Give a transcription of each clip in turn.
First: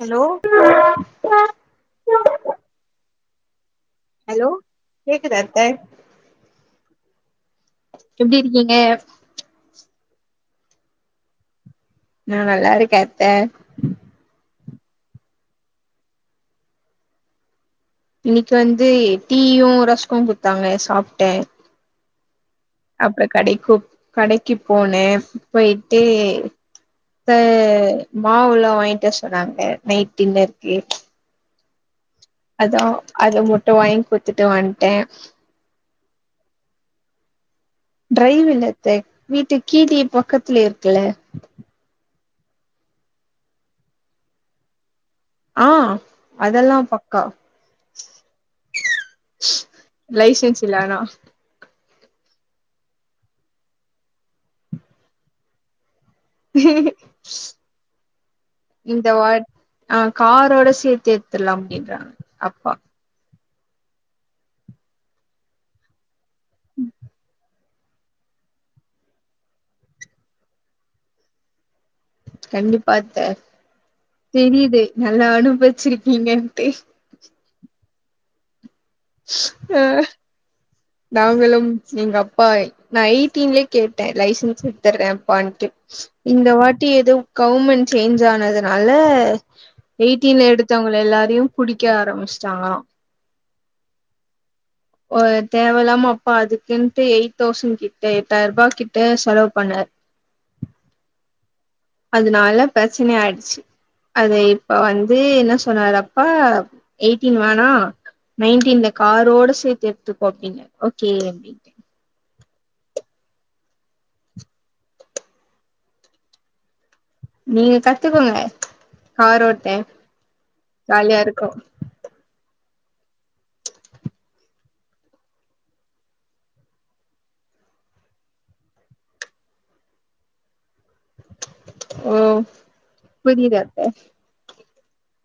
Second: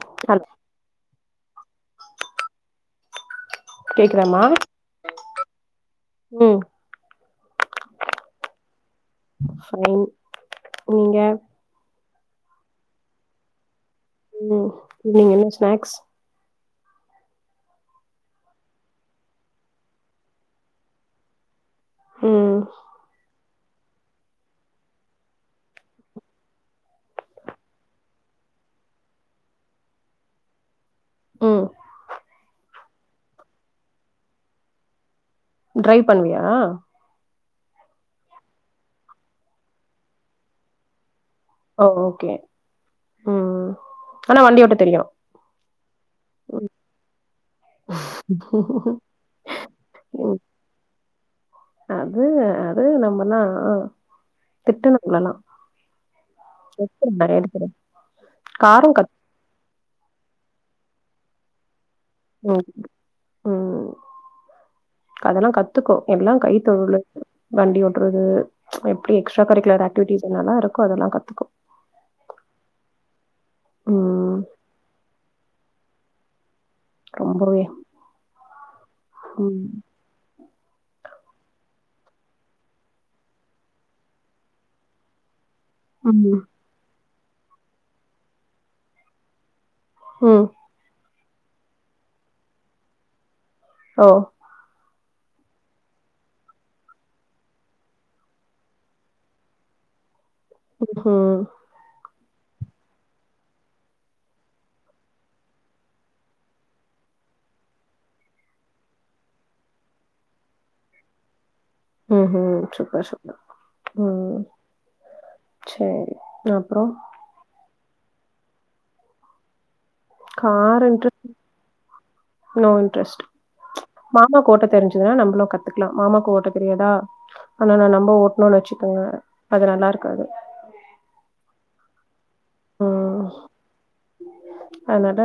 Hello ஆஹ சொ [inaudible] கேக்குதாமா கேக்குதா அத்த உம் எப்டி இருக்கீங்க ஹலோ நீங்க நா நல்லா இருக்கே அத்தே ம் ஈவினி என்ன ஸ்நாக்ஸ் இன்னைக் வந்து டீயும் ரச்கு குட்த்தாங்க சாப்டே உம் அப்றோ கடைக் குப்ட் கடைக்கு போனே போயிட்டு அ மாவுல்லா வாங்கிட்டு வர சொன்னாங்க நைட் டின்னருக்கு உம் அதா அது முட்ட வாங்கி குத்துட்டு வந்த்ட்டே ட்ரைவ் பண்ணுவியா டரைவ் இல்லத்த வீட்டு கீழயே பக்கத்துலயே இருக்குல்ல ஓ ஓகே உம் ஆனா வண்டியோட்ட தெரியு ஆ அதெல்லா பக்கா ம் லைசன்ஸ் இல்லானா அது அது நம்மல்லா திட்டனு உங்கலல்லா காரு இந்த கத் வாத் ஆ காரோட சேத் சேத்து எடுத்துர்லா அப்டின்றாங்க அப்பா உம் அதெல்லா கத்துக்கோ எல்லா கைத்தொழிலு வண்டி ஓட்றது எப்டி எக்ஸ்ட்ரா கரிக்குலர் ஆக்டிவிட்டிஸ் என்னல்லா இருக்கோ அதெல்லா கத்துக்கோ கண்டிப்பாத்த ம் தெரியுது நல்லாணு வச்சிருக்கீங்கன் ரொம்பவே ம் ஆ அ நாங்களும் எங்க அப்பா நா எயிட்டின்லயே கேட்டே லைசன்ஸ் எடுத்துர்றே அப்பான்ட்டு ம் இந்த வாட்டி எதோ கௌவ்மெண்ட் சேஞ்ச் ஆனதுனால ம் எயிட்டின்ல எடுத்தவங்கள எல்லாத் அதையு புடிக்க ஆரம்பிச்சிட்டாங்களா ஓ ஒரு தேவல்லாம அப்பா அதுக்குன்ட்டு எயிட் தௌசண்ட் கிட்ட எட்டாயிர ரூபா கிட்ட செலவு பண்ணாரு [unintelligible] அதனால பிரச்சனை ஆயிடுச்சு அது இப்ப வந்து என்ன சொன்னாரு அப்பா எயிட்டீன் வேணா நைன்டீன்ல காரோட சேர்த்து எடுத்துக்கோ அப்படின்னு ஓகே அப்டிண்ட உஹம் ஹம் சூப்பர் சூப்பர் உம் சரி அப்புறம் நீங்க கத்துக்கோங்க கார் ரோட்ட கார் என்றது நோ இன்ட்ரெஸ்ட் மாமாக்கு ஓட்ட தெரிஞ்சுதுன்னா நம்மளும் கத்துக்கலாம் மாமாக்கு ஓட்ட தெரியாதா ஆனா நான் நம்ப ஓட்டுன்னோனு வச்சுக்கோங்க அது நல்லா இருக்காது ஓஹ் ம். புரியல அத்த அதனால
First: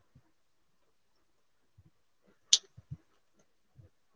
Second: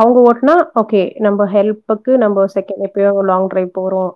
அவங்க ஓட்டுனா ஓகே நம்ம ஹெல்ப்புக்கு நம்ம செகண்ட் எப்பயோ லாங் டிரை போறோம்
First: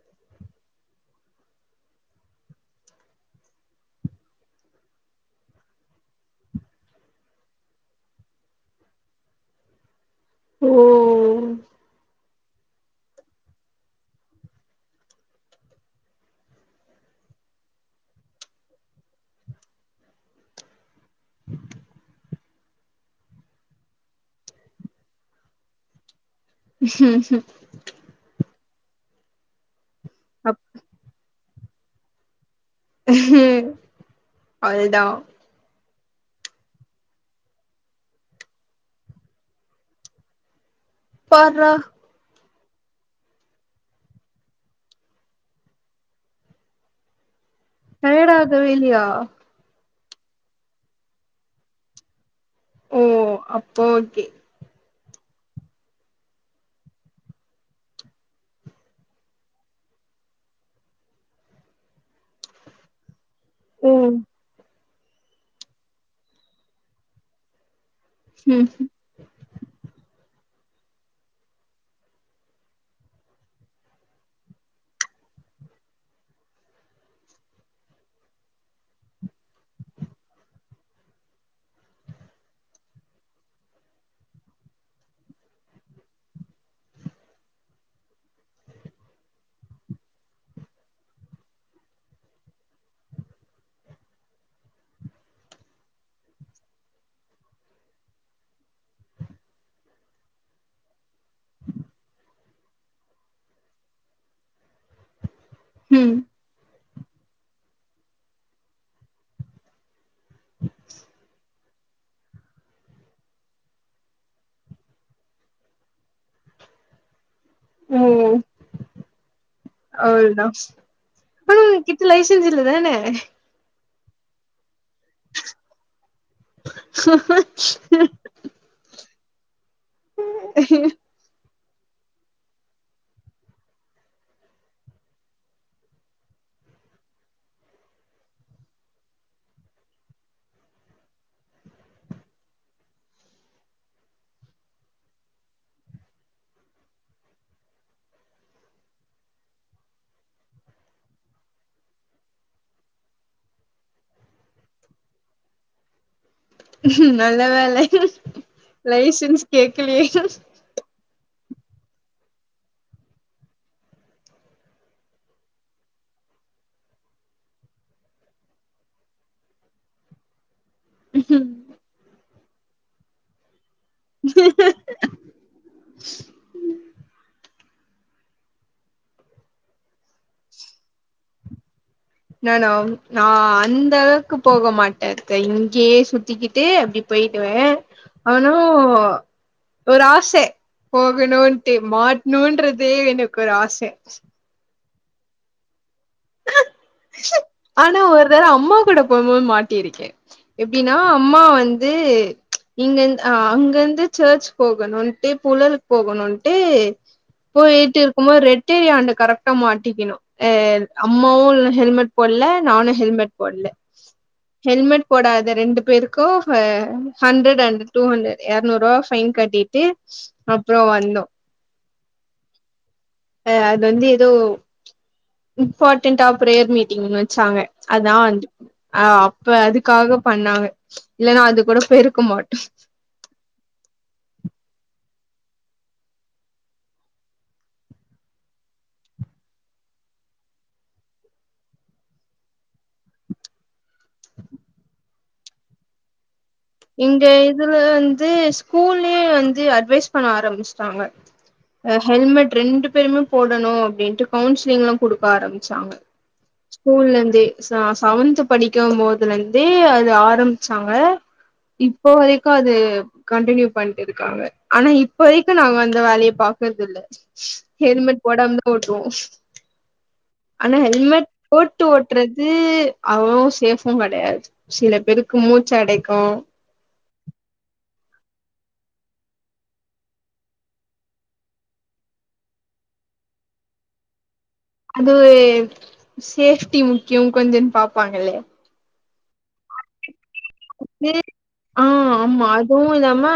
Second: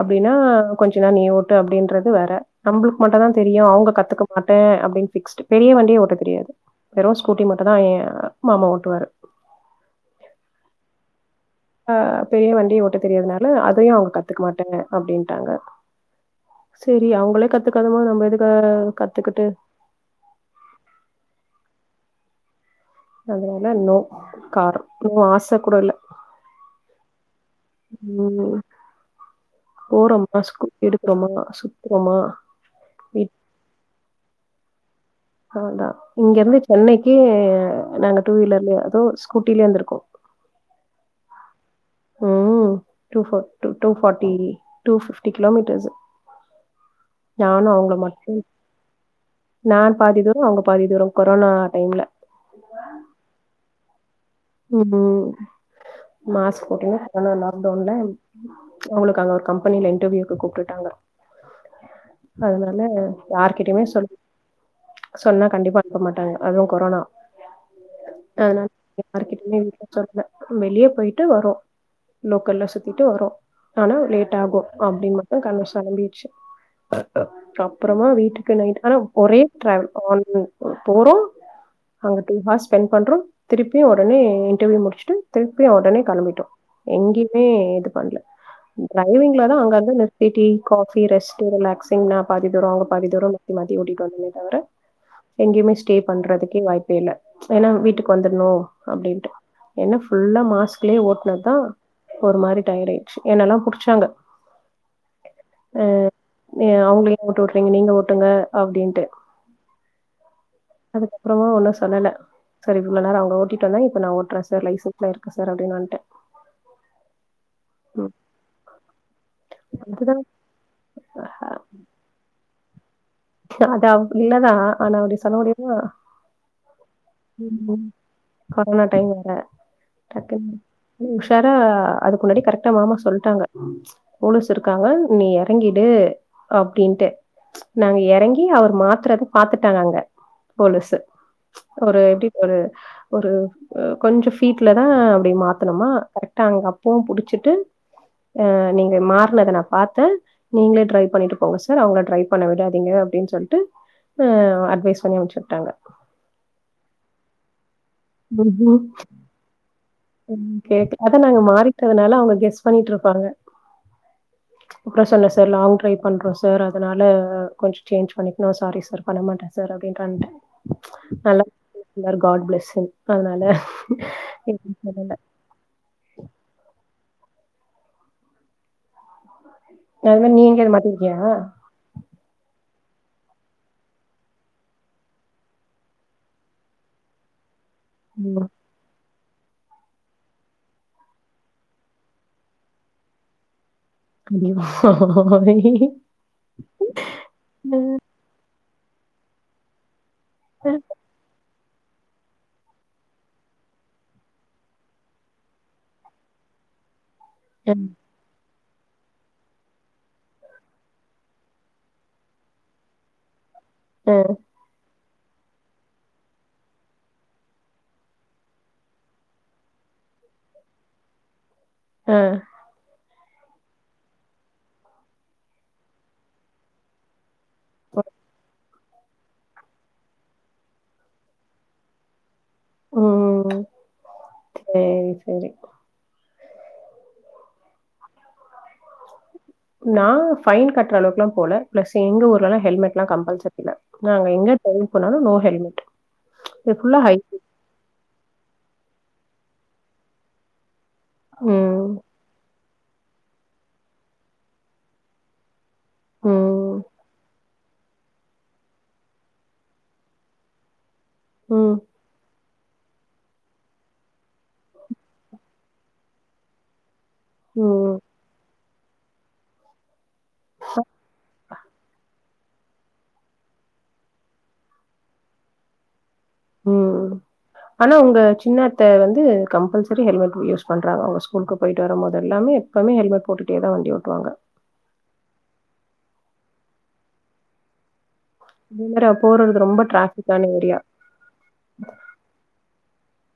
அப்படின்னா கொஞ்ச நேர நீ ஓட்டு அப்படின்றது வேற நம்மளுக்கு மட்டம்தான் தெரியும் அவங்க கத்துக்க மாட்டேன் அப்படின்னு ஃபிக்ஸ்ட் பெரிய வண்டியே ஓட்ட தெரியாது வெறும் ஸ்கூட்டி மட்டு தான் ஏன் மாமா ஓட்டுவாரு ஓஹ் ஆஹ் பெரிய வண்டிய ஓட்ட தெரியதுனால அதையும் அவங்க கத்துக்க மாட்டேன் அப்படின்ட்டாங்க சரி அவங்களே கத்துக்காதமோது நம்ம எதுக்கு கத்துக்கிட்டு அதனால இன்னும் கார் ம் இன்னும் ஆசை கூட இல்ல ஹம்ம் உம் போறோம் ப்ப ஸ் அப் கு எடுக்கறோமா சு அப்புறமா ஹம் அதே தான் அததான் இங்க இருந்து சென்னைக்கு நாங்க டூ வீலர்லயே அது ஸ்கூட்டிலயே வந்திருக்கோம் பார்ரா ஹ்ம்ம் டுஃபாட்டி டுஃபிப்டி கிலோமீட்டர்ஸ் நானும் அவங்கள டயர்ட் மட்டும் ஆகவே இல்லையா நான் பாதி தூரம் அவங்க பாதி தூரம் கொரோனா டைம்ல ஓ ஓகே மாஸ்க் போட்டனா கொரோனா லாக்டவுனில் அவங்களுக்கு அங்கே ஒரு கம்பெனியில் இன்டர்வியூக்கு கூப்பிட்டுட்டாங்க அதனால யார் கிட்டயுமே ஓ சொல் சொன்னா கண்டிப்பா அனுப்ப மாட்டாங்க அதுவும் கொரோனா ஹீம் அதனால யார்கிட்டயுமே எதுவும் சொல்ல வெளியே போய்ட்டு வரோம் லோக்கல்ல சுத்திட்டு வரோம் ஆனா லேட் ஆகும் அப்படின்னு மட்டு கண்ண சொரண்டிச்சு அப்புறமா வீட்டுக்கு நைட் நேரம் ஒரே டிராவல் போறோம் அங்க டு ஹார்ஸ் ஸ்பென்ட் பண்றோம் திருப்பி திருப்பியும் உடனே இன்டர்வியூ முடிச்சுட்டு திருப்பியும் உடனே கெளம்பிட்டோம் எங்கேயுமே இது பண்ணல டரைவிங்ல தான் அங்க அங்க நிறுத்தி டீ காபி ரெஸ்ட் ரிலாக்சிங் நான் பாதி தூரம் அவங்க பாதி தூரம் மாத்தி மாத்தி ஓட்டிட்டு வந்தமே தவிர எங்கேயுமே ஸ்டே பண்றதுக்கே வாய்ப்பே இல்லை ஏன்னா வீட்டுக்கு வந்துர்றனும் அப்டின்ட்டு ஏன்ன ஃபுல்லா மாஸ்க்லயே ஓட்டினதான் ஒரு மாதிரி டயர்ட் ஆயிடுச்சு என்னல்லாம் புடிச்சாங்க ஆஹ் ம் நீ அவங்களுக்கு மட்டு [unintelligible] நீங்க ஓட்டுங்க அப்டின்ட்டு அதுக்கப்புறமா ஒன்னு சொ சொல்லல சரி இவ்ளோ நேரம் அவங்க ஓட்டிட்டு இப்ப நான் ஓட்டுறேன் சார் லைசென்ஸ்ல இருக்கு சார் அப்டின்னு வந்துட்டேன் ம் அதுதா அவ்ளோ தான் ஆ என்கிட்ட லைசன்ஸ் இல்ல [unintelligible] அது அவ இல்லதான் ஆனா அப்படி சொல்ல முடியுமா கொரோனா டைம் [unintelligible] [unintelligible] உஷார் ஆ அதுக்கு முன்னாடி கரெக்டா மாமா சொல்ட்டாங்க போலிஸ் இருக்காங்க நீ எறங்கிடு அப்டின்ட்டு நாங்க எறங்கி அவர் மாத்துறத பாத்துட்டாங்க அங்கே போலீஸ் ஒரு எப்படி ஒரு ஒரு கொஞ்சம் ஃபீட்ல தான் அப்படி மாத்தணுமா கரெக்டா அங்கே அப்பவும் புடிச்சிட்டு நீங்க மாறினத நான் பாத்தேன் நீங்களே ட்ரைவ் பண்ணிட்டு போங்க சார் அவங்கள ட்ரைவ் பண்ண விடாதீங்க அப்டின்னு சொல்ட்டு ஆ அட்வைஸ் பண்ணி அமுச்சு விட்டாங்க நல்ல வேள லைசன்ஸ் கேகலே ம் கேக்கு அத நாங்க மாறிட்டதுனால அவங்க கெஸ் பண்ணிட்டு இருப்பாங்க அப்புறம் சொன்னே சார் லாங் டைவ் பண்றோம் சார் அதனால கொஞ்சம் சேஞ்ச் பண்ணிக்னோ சாரி சார் பண்ண மாட்டேன் சார் அப்டினு வன்டேன் நல்லா [unintelligible] காட் பிளேஸ் ஹிம் அதனால [unintelligible] அது மாரி நீ எங்கேயாவது மாட்டி இருக்கியா நானா நான் அந்த அளவுக்கு போக மாட்டேன் இங்கேயே சுத்திக்கிட்டு அப்படி போயிடுவேன் ம் ஆனா ஒரு ஆசை போகணுட்டு மாட்ணுன்றதே எனக்கு ஒரு ஆசை [unintelligible] [inaudible] ஆனா ஒரு தட அம்மா கூட போவும்போது மாட்டியிருக்கேன் எப்படின்னா அம்மா வந் து இங்கந்து அங்கிருந்து செர்ச் போகணும்ன்ட்டு புழல போகணுன்ட்டு போயிட்டு இருக்கும்மோ ரெட் தெரிய அங்க கரெக்டா மாட்டிக்கனோ அம்மாவும் இல்ல ஹெல்மெட் போடல நானும் ஹெல்மெட் போடல அ ஹெல்மெட் போடாத ரெண்டு பேருக்கு ஹ ஹண்ட்ரட் அண்ட் டூ ஹண்ட்ரட் இர்நூறு ரூவா ஃபைன் கட்டிட்டு அப்றோ வந்தோ ஆ ஆ அது வந்து ஏதோ இம்பார்ட்டன்ட்டா ப்ரேயர் மீட்டிங் வ ச்சாங்க அதா வந் ஆ அப்ப அதுக்காக பண்ணாங்க இல்லன்னா அது கூட பேய்ருக்க மாட் ம் ம் ம் சேரி செரி நா ஃபைன் கட்ற அளவுக்லா போல ப்ளஸ் எங்க ஊர்லலா ஹெல்மெட்லா கம்பல்சரில்ல நாங்க எங்க [unintelligible] போண்ணாலு நோ ஹெல் மெட் இங்க இதுல வந்து ஸ் கூல்லயே வந்து அட்வைஸ் பண்ண ஆரம்பிச் சுட்டாங்க ம். ஆஹ்‌ ஹெல்மெட் ரெண்டு பேருமே போடணு அப்டின்ட்டு கவுன்சிலிங்லா குடுக்க ஆரம்பிச் சாங்க ம். ஸ்கூல்லந்தே செவ செவன்த் படிக்க போதுலந்தே அது ஆரம்பிச்சாங்க ம். இப்போவரைக் க்கு அது கன்டினியூ பண்ட்டுருக்காங்க ஆனா இப்ப வரைக்கு நாங்க அந்த வேலைய‌ பாக்குறது இல்ல ம். ஹெல்மெட் போடாம தா ஓட்றோ ஆனா ஹெல்மெட் போட்டு ஓட் றது அவ்ளோ சேஃபும் கெடையாது சில பேருக்கு மூச்சைடைக்கு உம் ஆனா ஒங்க சின்னத்த வந்து கம்பல்சரி ஹெல்மெட் யூஸ் பண்றாங்க அவுங்க ஸ்கூலுக்கு போயிட்டு வரும் போது எல்லாமே எப்பவுமே ஹெல்மெட் போட்டுட்டேதா வண்டி ஓட்டுவாங்க அது சேஃப்டி முக்கியோ கொஞ்சோ பாப்பாங்க [inaudible] போறதுக்கு ரொம்ப டிராஃபிக்கான ஏரியா ம்மா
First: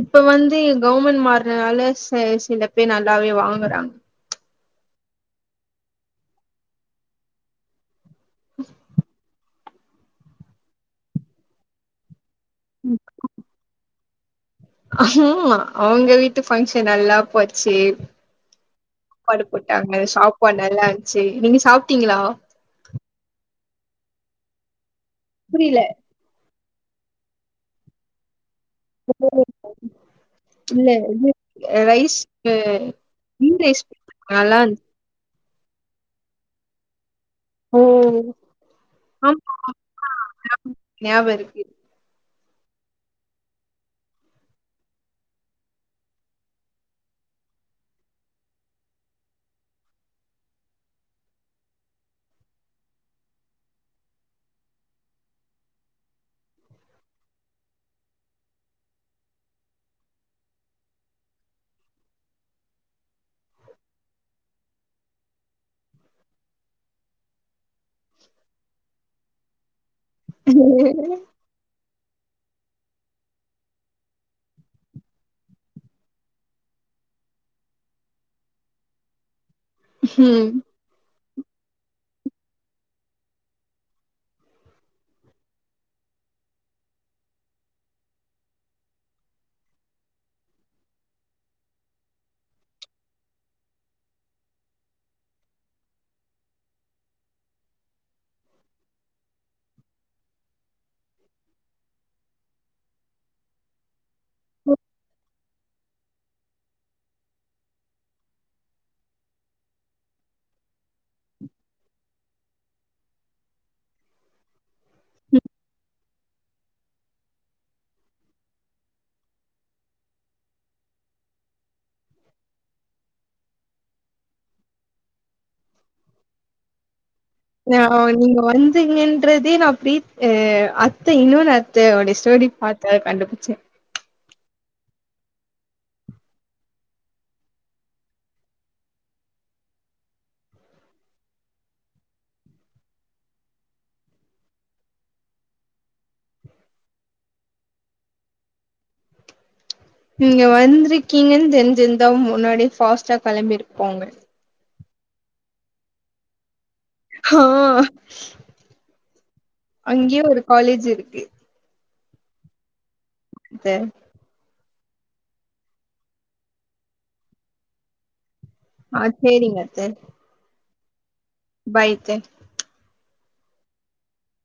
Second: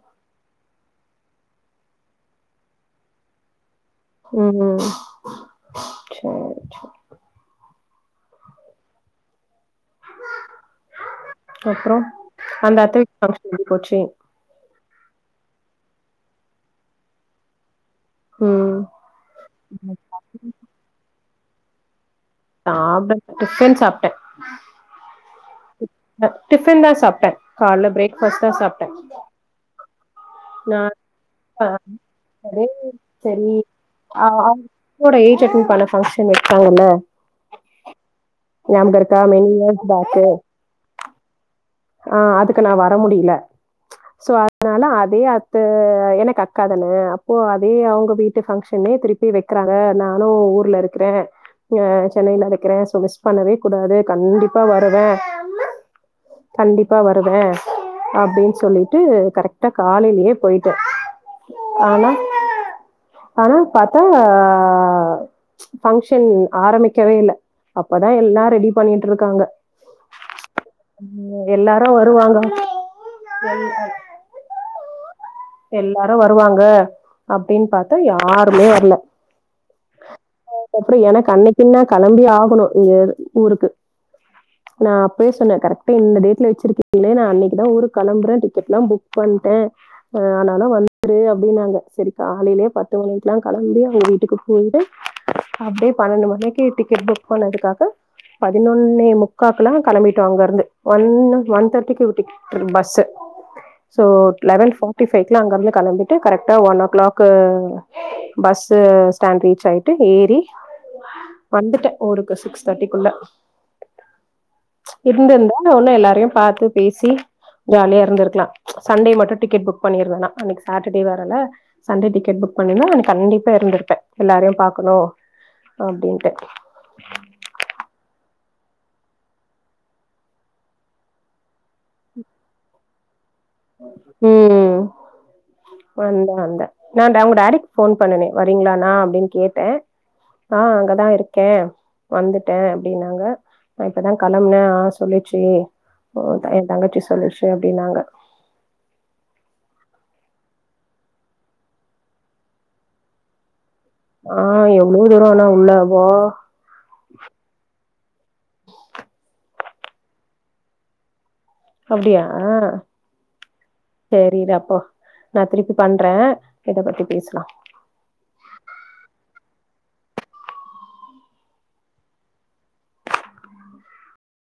இப்ப வந்து கவ்மெண்ட் மாறன்னால ச சில பேர் நல்லாவே வாங்குறாங் உம் சேரி சேரி அப்றோ அந்த அத்தைக்கு ஃபங்சன் [inaudible] எப்டிப் போச்சு ஆமா அவுங்க வீட்டுப் ஃபங்க்ஷன் நல்லா போச்சு ம். சாப்பாடு போட்டாங்க சாப்பாடு நல்லாருன்ச்சு சேரி நீங்க சாப்ட்டீங்களா சாப்ட் [inaudible] டிஃப்பன் சாப்ட்டே புரில டிஃபன் தா சாப்டே கால்ல பிரேக் ஃபாஸ்ர்ட் தா சாப் ஓ, நா இல்ல இது ரைஸ் [inaudible] செரி கீ ரைஸ் நல்லா இருந்துச்சு சாரி [inaudible] சட்னி பான ஃபங்க்ஷன் வெச்சாங்கல்ல ஓ யாம் கருக்கா மென் இயர் பக்கே ஞாபருக்கு ஆஹ் அதுக்கு நா வர முடியில சோ அதனால அதே அத்து எனக்கு அக்கா தானே அப்போ அதே அவுங்க வீட்டு ஃபங்க்ஷன்னே திருப்பி வெக்கறாங்க நானு ஊர்ல இருக்கிறே அஹ் சென்னையில இருக்கிறே சோ மிஸ் பண்ணவே கூடாது கண்டிப்பா வருவே கண்டிப்பா வருவே அப்டின் சொல்லிட்டு கரெக்டா காலையிலயே போயிட்டே ஆனா ஆனா பாத்தா ஆ ஃபங்க்ஷன் ஆரம்பிக்கவே இல்ல அப்பதா எல்லா ரெடி பண்ணிட்டுருக்காங்க எல்லாரு வருவாங்க [unintelligible] எல்லாரு வருவாங்க அப்டின் பாத்தா யாருமே வரல ம். அப்ரோ எனக்கு அன்னைக்குனா கிளம்பி ஆகணு நீங்க ஊருக்கு நா அப்பயே சொன்ன கரெக்டா இந்த டேட்ல வச்சிருக்கீங்களே நா அன்னைக்குதா ஊருக்கு கிளம்புற டிக்கெட்ல்லா புக் பண்ட்டே ஆனாலு வந்துரு அப்டின்னாங்க சரி காலையிலயே பத்து மணிக்குல்லா கிளம்பி அவங்க வீட்டுக்கு போயி்ட்டு அப்டியே பன்னெண்டு மணிக்கு டிக்கெட் புக் பண்ணதுக்காக பதினொன்னே முக்காக்கெல்லா கிளம்பிட்டோ அங்க இருந்து ஒ ஒன் தேர்டிக்கு டிக் bus so eleven forty ஃபைக்குலா அங்கருந்து கிளம்பிட்டு கரெக்டா one o'clock bus stand reach ஆய்ட்டு ஏறி வந்துட்ட ஒருக்க சிக்ஸ்தேட்டி குல்ல இருந்து இருந்த ஒன்னு எல்லாரையு பாத்து பேசி சி ஜாலியா இருந்திருக்லா சண்டே மட்டு டிக்கெட் புக் பண்ணியர்ர நா அன்னைக்கு சாட்டர்டே வேரல சண்டே டிக்கெட் புக் பண்னேன்னா கண்டிப்பா இருந்திருப்ப எல்லாறையு பாக்கணு அப்டின்ட்டு ஹ நீங்க வந்தீங்கன்றதே நா பிரீத்ஹ் அத்த இன்னொன்னு அத்த உடைய ஸ்டோரி பாத்த கண்டுபிடி [inaudible] ம் ம் வந்த வந்த நா டவுங்க டாடிக்கு ஃபோன் பண்ணேனே, வரீங்களான்ன அப்டின்னு கேட்ட ஆஹ் அங்கதா இருக்க, வந்துட்டே அப்படின்னாங்க. இப்போதா கிளம்புன ஆ சொல்லுச்சு. அவ்லோத்தா ஏ தங்கச்சி சொல்லுச்சு அப்படின்னாங்க. நீங்க வந்திருக்கீங்கனு தெரிஞ்சிருந்தா முன்னாடி பாஸ்ட்டா கிளம்பிரு ஆஹ் ய எவ்ளோ தூர ஆனா உள்ள பா ஆஹ் [inaudible] அங்கயே ஒரு காலேஜ் இருக்கு அப்டியாஹ் அத்த. செரி ரப் அப்போ நா திருப்பி பண்ற இத பத்தி பேசலா ஆஹ் சேரிங்கத்த பாய்த்த